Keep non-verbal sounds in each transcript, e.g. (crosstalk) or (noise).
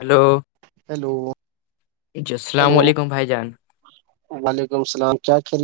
hello hello جی السلام علیکم بھائی جان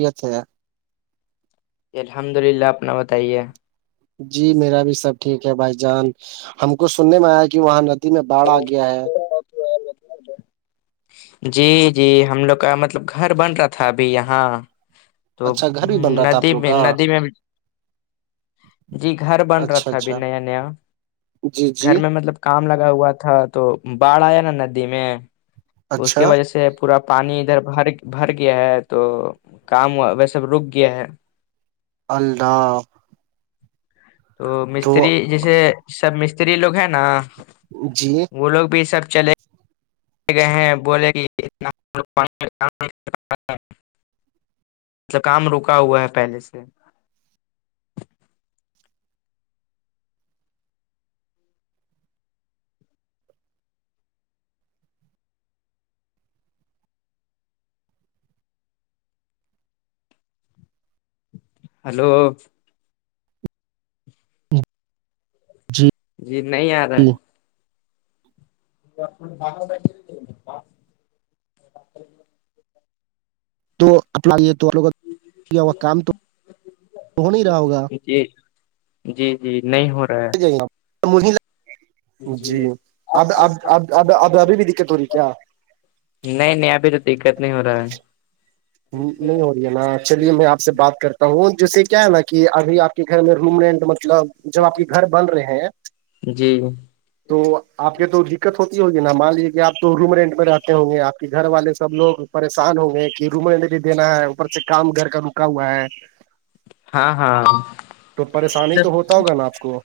ریت ہے (unintelligible) جی الحمد للہ اپنا بتائیے جی میرا بھی سب ٹھیک ہے بھائی جان ہم کو سننے میں آیا کہ وہاں میں باڑھ آ گیا ہے (unintelligible) جی جی ہم لوگ کا مطلب گھر بن رہا تھا ابھی یہاں تو اچھا گھر بھی بن رہا تھا ندی آپ لوگ میں کا ندی میں جی گھر بن رہا اچھا تھا ابھی اچھا نیا نیا جی گھر جی میں مطلب کام لگا ہوا تھا تو باڑھ آیا نا ندی میں اس کی اچھا وجہ سے پورا پانی ادھر بھر بھر گیا ہے تو کام وی سب رک گیا ہے اللہ تو مستری جیسے سب مستری لوگ ہیں نا جی وہ لوگ بھی سب چلے ے گئے ہیں بولے کہتنا (unintelligible) مطلب کام رکا ہوا ہے پہلے سے ہلو جی جی نہیں آ رہا ہے گا (unintelligible) تو اپنا یہ تووں کا ہو کام تو ہو نہیں رہا ہوگا جی جی جی نہیں ہو رہا ہے مہ جی اب اب اب اب اب ابھی بھی دقت ہو رہی ہے کیا نہیں نہیں ابھی تو دقت نہیں ہو رہا ہے نہیں ہو رہی ہے نا چلیے میں آپ سے بات کرتا ہوں جسے کیا ہے نا کہ ابھی آپ گھر میں گھوم رہے ہیں تو مطلب جب آپ کے گھر بن رہے ہیں جی تو آپ کے تو دقت ہوتی ہوگی نا مان لیے کہ آپ تو روم رینٹ میں رہتے ہوں گے آپ کے گھر والے سب لوگ پریشان ہوں گئے کہ رومے میرے دینا ہے اوپر سے کام گھر کا رکا ہوا ہے ہاں ہاں تو پریشانی تو ہوتا ہوگا نا آپ کو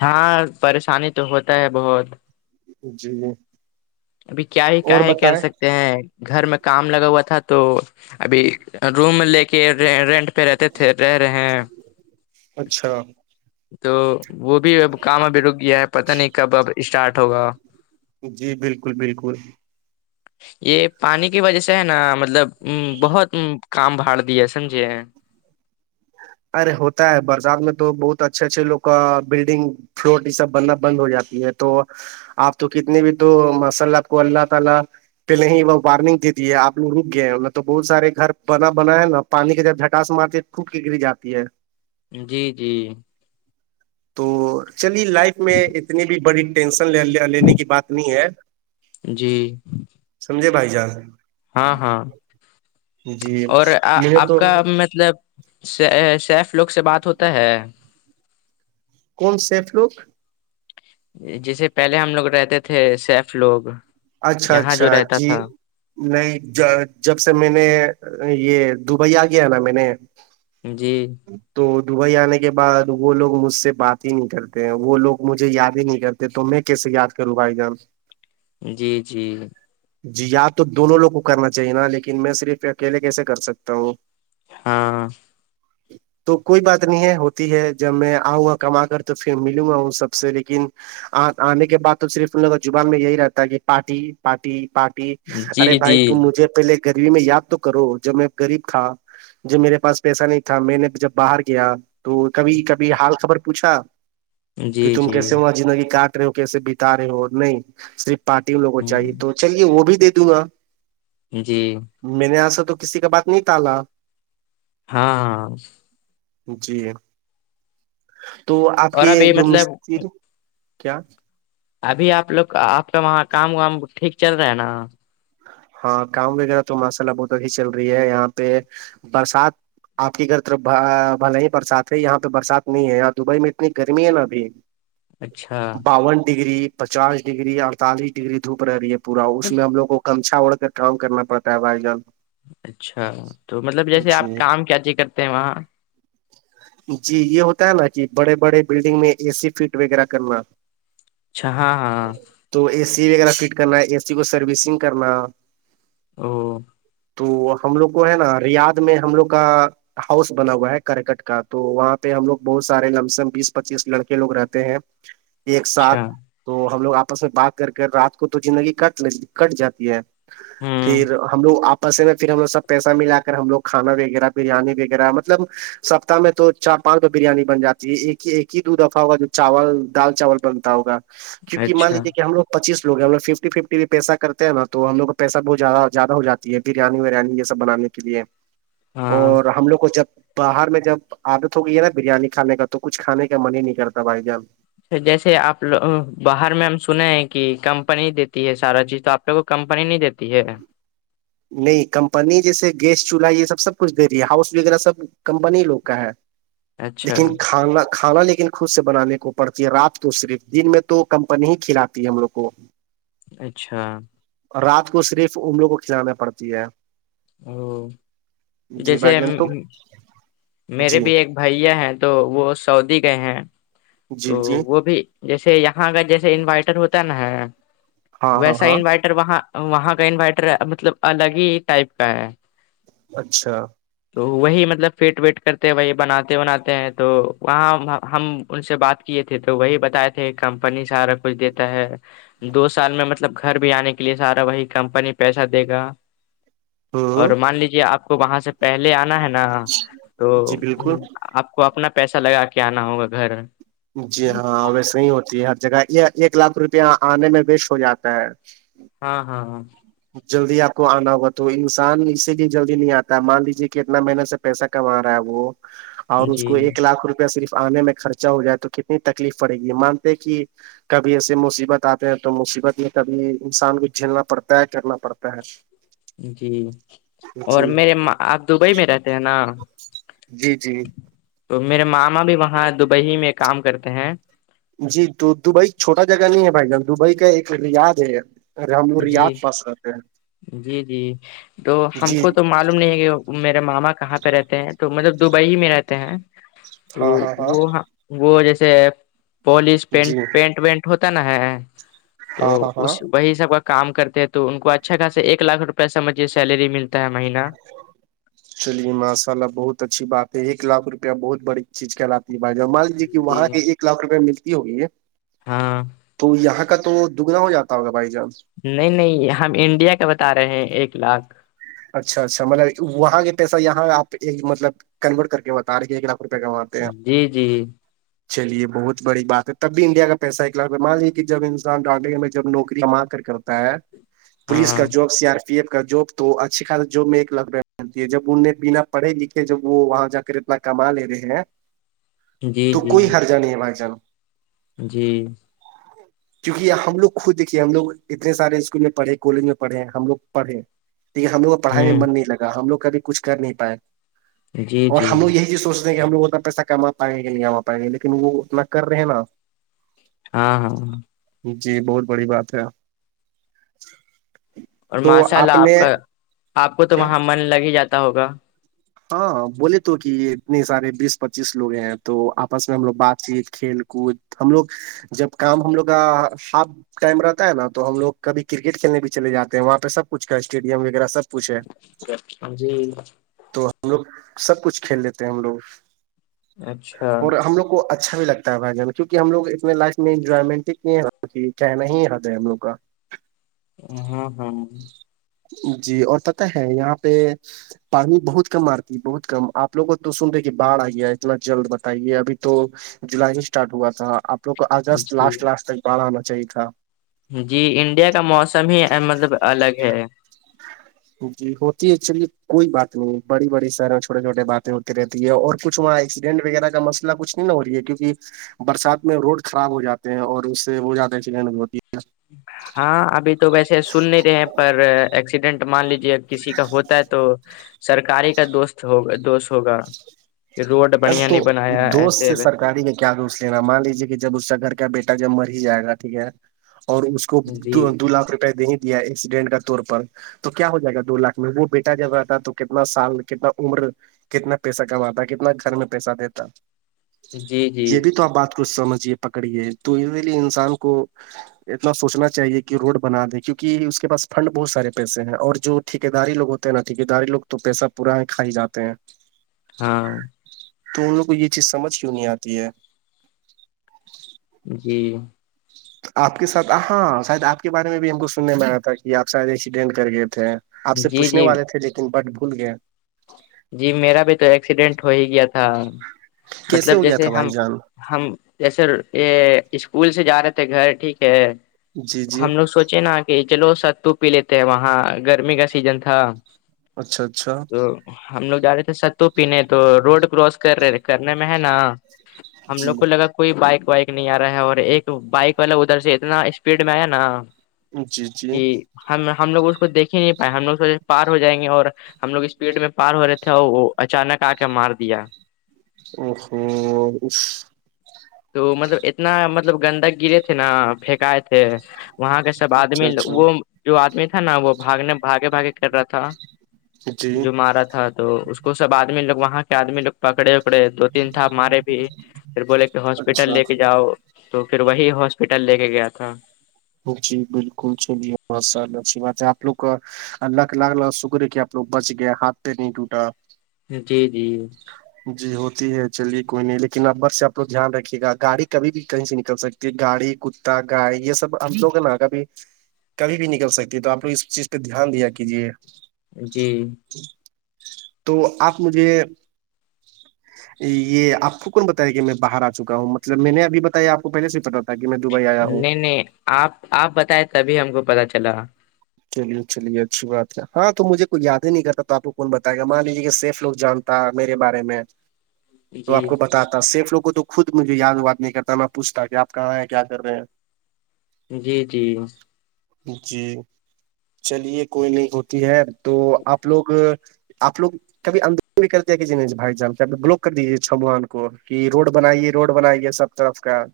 ہاں پریشانی تو ہوتا ہے بہت جی ابھی کیا ہی اور کاے کر بتائیں سکتے ہیں گھر میں کام لگا ہوا تھا تو ابھی روم لے کے رینٹ پہ رہتے تھے رہ رہے ہیں اچھا تو وہ بھی اب کام ابھی رک گیا ہے پتا نہیں کب اب اسٹارٹ ہوگا جی بالکل بالکل (unintelligible) یہ پانی کی وجہ سے ہے نا مطلب بہت کام بھاڑ د سمجھے ارے ہوتا ہے برسات میں تو بہت اچھے اچھے لوگ کا بلڈنگ فلوٹ یہ سب بننا بند ہو جاتی ہے تو اپ تو کتنے منٹو ماشاءاللہ اپ کو اللہ تعالی پہلے ہی وہ وارنگ دیتی ہے آ لگ رک گئے ہیں نے تو بہت سارے گھر بنا بنا ہے نا پانی کا جب جھٹا س مارتے خو ککری جاتی ہے جی جی تو چلیے لائف میں اتنی بھی بڑی ٹینشن ل لینے کی بات نہیں ہے جی سمجے بھائی جان ہاں ہاں جی اور آ مجھے آپ تو کا مطلب سیف لوگ سے بات ہوتا ہے کون سیف لوک جیسے پہلے ہم لوگ رہتے تھے سیف لوگ اچھا یہاں اچھا جو رہتا جی تھا نہیں جب سے میں نے یہ دبئی آ گیا نا میں نے جی تو دبئی آنے کے بعد وہ لوگ مجھ سے بات ہی نہیں کرتے ہیں وہ لوگ مجھے یاد ہی نہیں کرتے تو میں کیسے یاد کروں بھائی جان جی جی جی یا تو دونوں لوگ کو کرنا چاہیے نا لیکن میں صرف اکیلے کیسے کر سکتا ہوں ہاں (unintelligible) تو کوئی بات نہیں ہے ہوتی ہے جب میں آؤں گا کما کر تو پھر ملوں گا ہوں سب سے لیکن آ آنے کے بع تو صرف ان لوگوں کا زبان میں یہی رہتا ہے کہ پارٹی پارٹی پارٹی جی ارے بھائی تو جی مجھے پہلے گریبی میں یاد تو کرو جب میں غریب تھا جو میرے پاس پیسہ نہیں تھا میں نے جب باہر گیا تو کبھی کبھی حال خبر پوچھا کہ جی تم جی کیسے وہاں زندگی کاٹ رہے ہو کیسے بتا رہے ہو نہیں صرف پارٹی ان لگوں کو چاہیے ہوں، تو چلیے وہ بھی دے دوں گا جی میں نے ایسا تو کسی کا بات نہیں ٹالا ہاں جی تو آپ اور کے ابھی جو مطلب مستری کیا ابھی آپ لوگ کا آپ کا وہاں کام وام ٹھیک چل رہا ہے نا ہاں گاؤں وغیرہ تو ماشاءلہ بہت اچھی چل رہی ہے یہاں پہ برسات آپ کے گھر طر بھل ہی برسات ہے یہاں پہ برسات نہیں ہے دبئی میں اتنی گرمی ہے نا ابھی اچھا باون ڈگری پچاس ڈگری اڑتالیس ڈگری دھوپ رہی ہے پورا اس میں ہم لوگ کو کمچا اوڑ کر کام کرنا پڑتا ہے بھائی جان اچھا تو مطلب جیسے جی آپ کام کیا چی کرتے ہیں وہاں جی یہ ہوتا ہے نا کہ بڑے بڑے بلڈنگ میں اے سی فٹ وغیرہ کرنا اچھا ہاں ہاں ہاں تو اے سی وغیرہ فٹ کرنا اے سی کو سروسنگ کرنا او تو ہم لوگ کو ہے نا ریاد میں ہم لوگ کا ہاؤس بنا ہوا ہے کرکٹ کا تو وہاں پہ ہم لوگ بہت سارے لم سےم بیس پچیس لڑکے لوگ رہتے ہیں ایک ساتھ اچھا تو ہم لوگ آپس میں بات کر کر رات کو تو زندگی کٹ ل کٹ جاتی ہے ہوں پھر ہم لوگ آپس میں پھر ہم لوگ سب پیسہ ملا کر ہم لوگ کھانا وغیرہ بریانی وغیرہ مطلب سپتہ میں تو چار پانچ دو بریانی بن جاتی ہے ایک ہی ایک ہی دو دفعہ ہوگا جو چاول دال چاول بنتا ہوگا کیونکہ مان اچھا لیجیے کہ ہم لوگ پچیس لوگ ہموگ ففٹی ففٹی بھی پیہ کرتے ہیں نا تو ہم لو کو پیسہ بہت زیاہ زیادہ ہو جات ہے بریانی ریانی یہ سب بنانے کے لیے ہاں اور ہم لوگ کو جب باہر میں جب عادت ہو گئی ہے نا بریانی کھانے کا تو کچھ کھانے کا من ہی نہیں کرتا بھائی جان جیسے آپ باہر میں ہم سنے ہیں کہ کمپنی دیتی ہے سارا چیز تو آپ کو کمپنی نہیں دیتی ہے نہیں کمپنی جیسے گیس چولہا یہ سب سب کچھ دے رہی ہے ہاؤس وغیرہ سب کمپنی لوگ کا ہے اچھا لیکن کھانا کھانا لیکن خود سے بنانے کو پڑتی ہے رات تو صرف دن میں تو کمپنی ہی کھلاتی ہے ہم لوگ کو اچھا رات کو صرف املوں کو کھلانا پڑتی ہے ا جی جس بھائی جان تو میرے جی بھی ایک بھیا ہیں تو وہ سعودی گئے ہیں تو جی جی وہ بھی جیسے یہاں اگر جیسے انورائٹر ہوتا نا ہاں ہاں ویسا ہاں انوٹر وہاں وہاں کا انورٹر مطلب الگ ہی ٹائپ کا ہے اچھا تو وہی مطلب فیٹ ویٹ کرتے ہیں وہی بناتے وناتے ہیں تو وہاں ہم ان سے بات کیے تھے تو وہی بتائے تھے کمپنی سارا کچھ دیتا ہے دو سال میں مطلب گھر بھی آنے کے لیے سارا وہی کمپنی پیسہ دے گا اور ہوں مان لیجے آپ کو وہاں سے پہلے آنا ہے نا تو جی بالکل آپ کو اپنا پیسہ لگا کے آنا ہوگا گھر جی ہاں ویسے ہی ہوتی ہے ہر جگہ یہ ایک لاکھ روپیہ آنے میں ویسٹ ہو جاتا ہے ہاں ہاں ہاں جلدی آپ کو آنا ہوگا تو انسان اس سے لی جلدی نہیں آتا مان لیجیے کہ اتنا مہیننے سے پیسہ کما رہا ہے وہ اور اس جی کو ایک لاکھ روپیہ صرف آنے میں خرچ اا ہو جائے تو کتنی تکلیف پڑے گی مانتے ہیں کہ کبھی ایسے مصیبت آتے ہیں تو مصیبت میں کبھی انسان کو جھیلنا پڑتا طے کرنا پڑتا ہے جی اور جی میرے آپ دبئی میں رہتے ہیں نا جی جی تو میرے ماما بھی وہاں دبئی میں کام کرتے ہیں جی تو دبئی چھوٹا جگہ نہیں ہے بھائی جان دبئی کا ایک یاد ہے ہم لوگ جی ریاض پاس رہتے جی جی تو ہیں ہم جی کو تو م معوم نہیں ہے کہ میرے ماما کہاں پہ رہتے ہیں تو مطلب دبئی ہی میں رہتے ہیں ہاں تو ہاں ہاں وہ وہ جیسے پالش پینٹ جی پینٹ وینٹ ہوتا نا ہے تو ہاں ہاں اس ہاں وہی سب کا کام کرتے ہیں تو ان کو اچھا خاصا ایک لاکھ روپئے سمجھے سیلری ملتی ت مہینہ چلیے ماشاء اللہ بہت اچھی بات ہے ایک لاکھ روپیہ بہت بڑی چیز کہلاتی ہے بائی اور مان لیجیے کہ جی وہاں کے ایک لاکھ روپئے ملتی ہوگی ہے ہاں تو یہاں کا تو دگنا ہو جاتا ہوگا بھائی جان نہیں نہیں ہم انڈیا کا بتا رہے ہیں ایک لاکھ اچھا اچھا مطلب وہاں کے پیسہ یہاں آپ ایک مطلب کنورٹ کر کے ہوتا آارے ایک لھ روپ کمان جی جی جی چلیے بہت بڑی بات ہے تب بھی انڈیا کا پیسہ اکلاق ماںے کہ جب انسان ڈانٹ دے کہ میں جب نوکری ماں کر پولیس ہاں کا job C R P F کا جاب تو اچھی خاص جاب میں ایک لگ رہا ج جب ان نے بنا پڑھے لکھے جب وہ وہاں جا کر اتنا کما لے رہے ہیں جی تو جی کوئی ہر ج نہیں ہے بھگ جان جی جی کیونک ہم لوگ خود دیکھیے ہم لوگ اتنے سارے اسکول میں پڑھے کالج میں پڑھے ہیں ہم لوگ پڑھے لیکن ہم لوگ کو پڑھائی میں ہوں من نہیں لگا ہم لوگ کبھی کچھ کر نہیں پائے جی اور جی ہم لوگ یہی چیز سوچتے ہیں کہ ہم لوگ اتنا پیسہ کما پائیں گے نہیں آما پائیں گے لیکن وہ اتنا کر رہے ہیں نا ہاں ہاں ہاں جی بہت بڑی بات ہے اور تو ماشاء اللہ آپ نے کا آپ کو تو کیا وہاں من لگ ہی جاتا ہوگا ہاں بولے تو کہ اتنے سارے بیس پچیس لوگ ہیں تو آپس میں ہم لوگ بات چیت کھیل کود ہم لوگ جب کام ہم لوگ کا ہاف ٹائم رہتا ہے نا تو ہم لوگ کب کرکٹ کھیلنے بھی چلے جاتے ہیں وہاں پہ سب کچھ کا اسٹیڈیم وغیرہ سب کچھ ہے ہاں جی ہم لوگ سب کچھ کھیل لیتے ہیں ہم لوگ اچھا اور ہم لوگ کو اچھا بھی لگتا ہے بھائی جان میں کیک ہم لوگ اتنے لائف میں انجوائمنٹ ہی کہنا ہی رہتا ہے ہم لگ کا ہاں ہاں جی اور پتہ ہے یہاں پہ پانی بہت کم مارتی ہے بہت کم آپوگوں تو سنتے کہ باڑھ آئییا اتنا جلد بتائیے ابھی تو جولائی نہیں اسٹارٹ ہوا تھا آپ لوگ کو اگست جی لاسٹ لاسٹ تک باڑھ آنا چاہیے تھا جی انڈیا کا موسم ہی مطلب الگ ہے جی ہوتی ہے ایکچولی کوئی بات نہیں بڑی بڑی شہر چھوٹے چھوٹے باتیں ہوتی رہتے اور کچھ وہاں ایکسیڈنٹ وغیرہ کا مسئلہ کچھ نہیں نہ ہو رہی ہے کیکہ برسات میں روڈ خراب ہو جاتے ہیں اور اس سے وہ زیادہ ایکسیڈنٹ ہوتی ہے ہاں ابھی تو ویسے سن نہیں رہے ہیں پر ایکسیڈنٹ مان لیجے کسی کا ہوتا ہے تو سرکاری کا دوست ہوگا دوست ہوگا کہ روڈ ہے بڑھیا اب نہیں تو بنایا دوست ایسے سے ویسے سرکاری کا کیا اس لینا مان لیجیے کہ جب اس کا گھر کا بیٹا جب مر ہی جائے گا ٹھیک ہے اور اس کو جی دو لاکھ روپئے نہیں دیا ایکسیڈنٹ کا طور پر تو کیا ہو جائے گا دو لاکھ میں وہ بیٹا جب آتا تو کتنا سال کتنا عمر کتنا پیسہ کماتا کتنا گھر میں پیسہ دیتا جی جی یہ بھی تو آپ بات کچھ سمجھیے پکڑیے تو اسی لیے انسان کو اتنا سوچنا چاہیے کہ روڈ بنا دے کیونکہ اس کے پاس فھنڈ بہت سارے پیسے ہیں اور جو ٹھیکے داری لگ ہوتے ہیں نا ٹھیکے داری لوگ تو پیسہ پورا ہے کھائی جاتے ہیں ہاں تو ان لوگ کو یہ چیز سمجھ کیوں نہیں آتی ہے جی آپ کے ساتھ ہاں شاید آپ کے بارے میں بھی ہم کو سننے میں آیا تھا کہ آپ شاید ایکسیڈینٹ کر گئے تھے آپ سے جی پوچھنے جی والے تھے لیکن بٹ بھول گئے جی میرا بھی تو ایکسیڈینٹ ہو ہی گیا تھا کیسے مطلب ہو گیا جیسے تھا بھائی ہم جان ہم جسے یہ اسکول سے جا رہے تھے گھر ٹھیک ہے جی جی ہم لوگ سوچے نا کہ چلو سو پی لیتے ہیں وہاں گرمی کا سیزن تھا اچھا اچھا تو ہم لوگ جا رہے تھے ستو پینے تو روڈ کراس کر رہے تھے کرنے میں ہے نا ہم جی لوگ کو لگا کوئی بائک وائک نہیں آ رہا ہے اور ایک بائک والا ادھر سے اتنا اسپیڈ میں آیا نا جی جی کہ ہم ہم لوگ اس کو دیکھ ہی نہیں پائے ہم لوگ سوچ پار ہو جائیں گے اور ہم لوگ اسپیڈ میں پار ہو رہے تھے اور وہ اچانک آ کے مار دیا او تو مطلب اتنا مطلب گندگ گرے تھے نا پھینکائے تھے وہاں کا سب آدمی وہ اچھا جو آدمی تھا نا وہ بھاگنے بھاگے بھاگے کر رہا تھا جی جو مارا تھا تو اس کو سب آدمی لوگ وہاں کے آدمی لوگ پکڑے پڑے دو تین تھا مارے بھی پھر بولے کہ ہاسپٹل اچھا لے کے جاؤ تو پھر وہی ہاسپٹل لے کے گیا تھا جی بالکل چلی سرچ م آپ لو کا اللہگ لگ لگ سکریے کہ آ لگ بچ گئے ہاتھ پہ نہیں ٹوٹا جی جی جی ہوتی ہے چلیے کوئی نہیں لیکن ابر سے آپ ل دھیان رکھیے گا گاڑی کبھی بھی کہیں سے نکل سکتی گاڑی کتا گائے یہ سب آپ لوگ ہیں نا کبھی کبھی بھی نکل سکتی ہے تو آپ لوگ اس چیز پہ دھیان دیا کیجیے جی تو آپ مجھے یہ آپ کون بتایا کہ میں باہر آ چکا ہوں مطلب میں نے ابھی بتایا آپ کو پہلے سے پتا تھا کہ میں دبئی آیا ہوں نہیں نہیں آپ آپ بتائے تبھی ہم کو پتا چلا چلیے چلیے اچھی بات ہے ہاں تو مجھے کوئی یاد ہی نہیں کرتا تو آپ کون بتائے گا مان لیجیے کہ سیف لوگ جانتے میرے بارے میں تو جی آپ کو بتاتا سیف لوگوں تو خود مجھے یاد وات نہیں کرتا میں پوچھتا کہ آپ کہاں ہیں کیا کر رہے ہیں جی جی جی چلیے کوئی نہیں ہوتی ہے تو آپ لوگ آپ لوگ کبھی اندرو بھی کرتے کہ ج بھائی جان بلوک کر دیجیے چھوان کو کہ روڈ بنائیے روڈ بنائیے سب نمسکار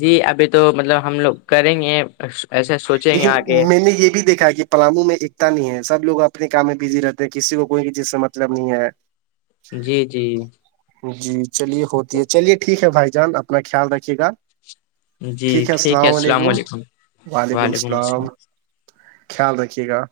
جی ابھی تو مطلب ہم لوگ کریں گے ا ایسے لیکن میں نے یہ بھی دیکھا کہ پلامو میں ایکتا نہیں ہے سب لوگ اپنے کام میں بزی رہتے ہیں کسی کو کوئی بھی چیز سے مطلب نہیں ہے جی جی جی چلیے ہوتی ہے چلیے ٹھیک ہے بھائی جان اپنا خیال رکے گا ٹھیک ہے السلام علیکم وعلیکم السلام خیال رکھیے گا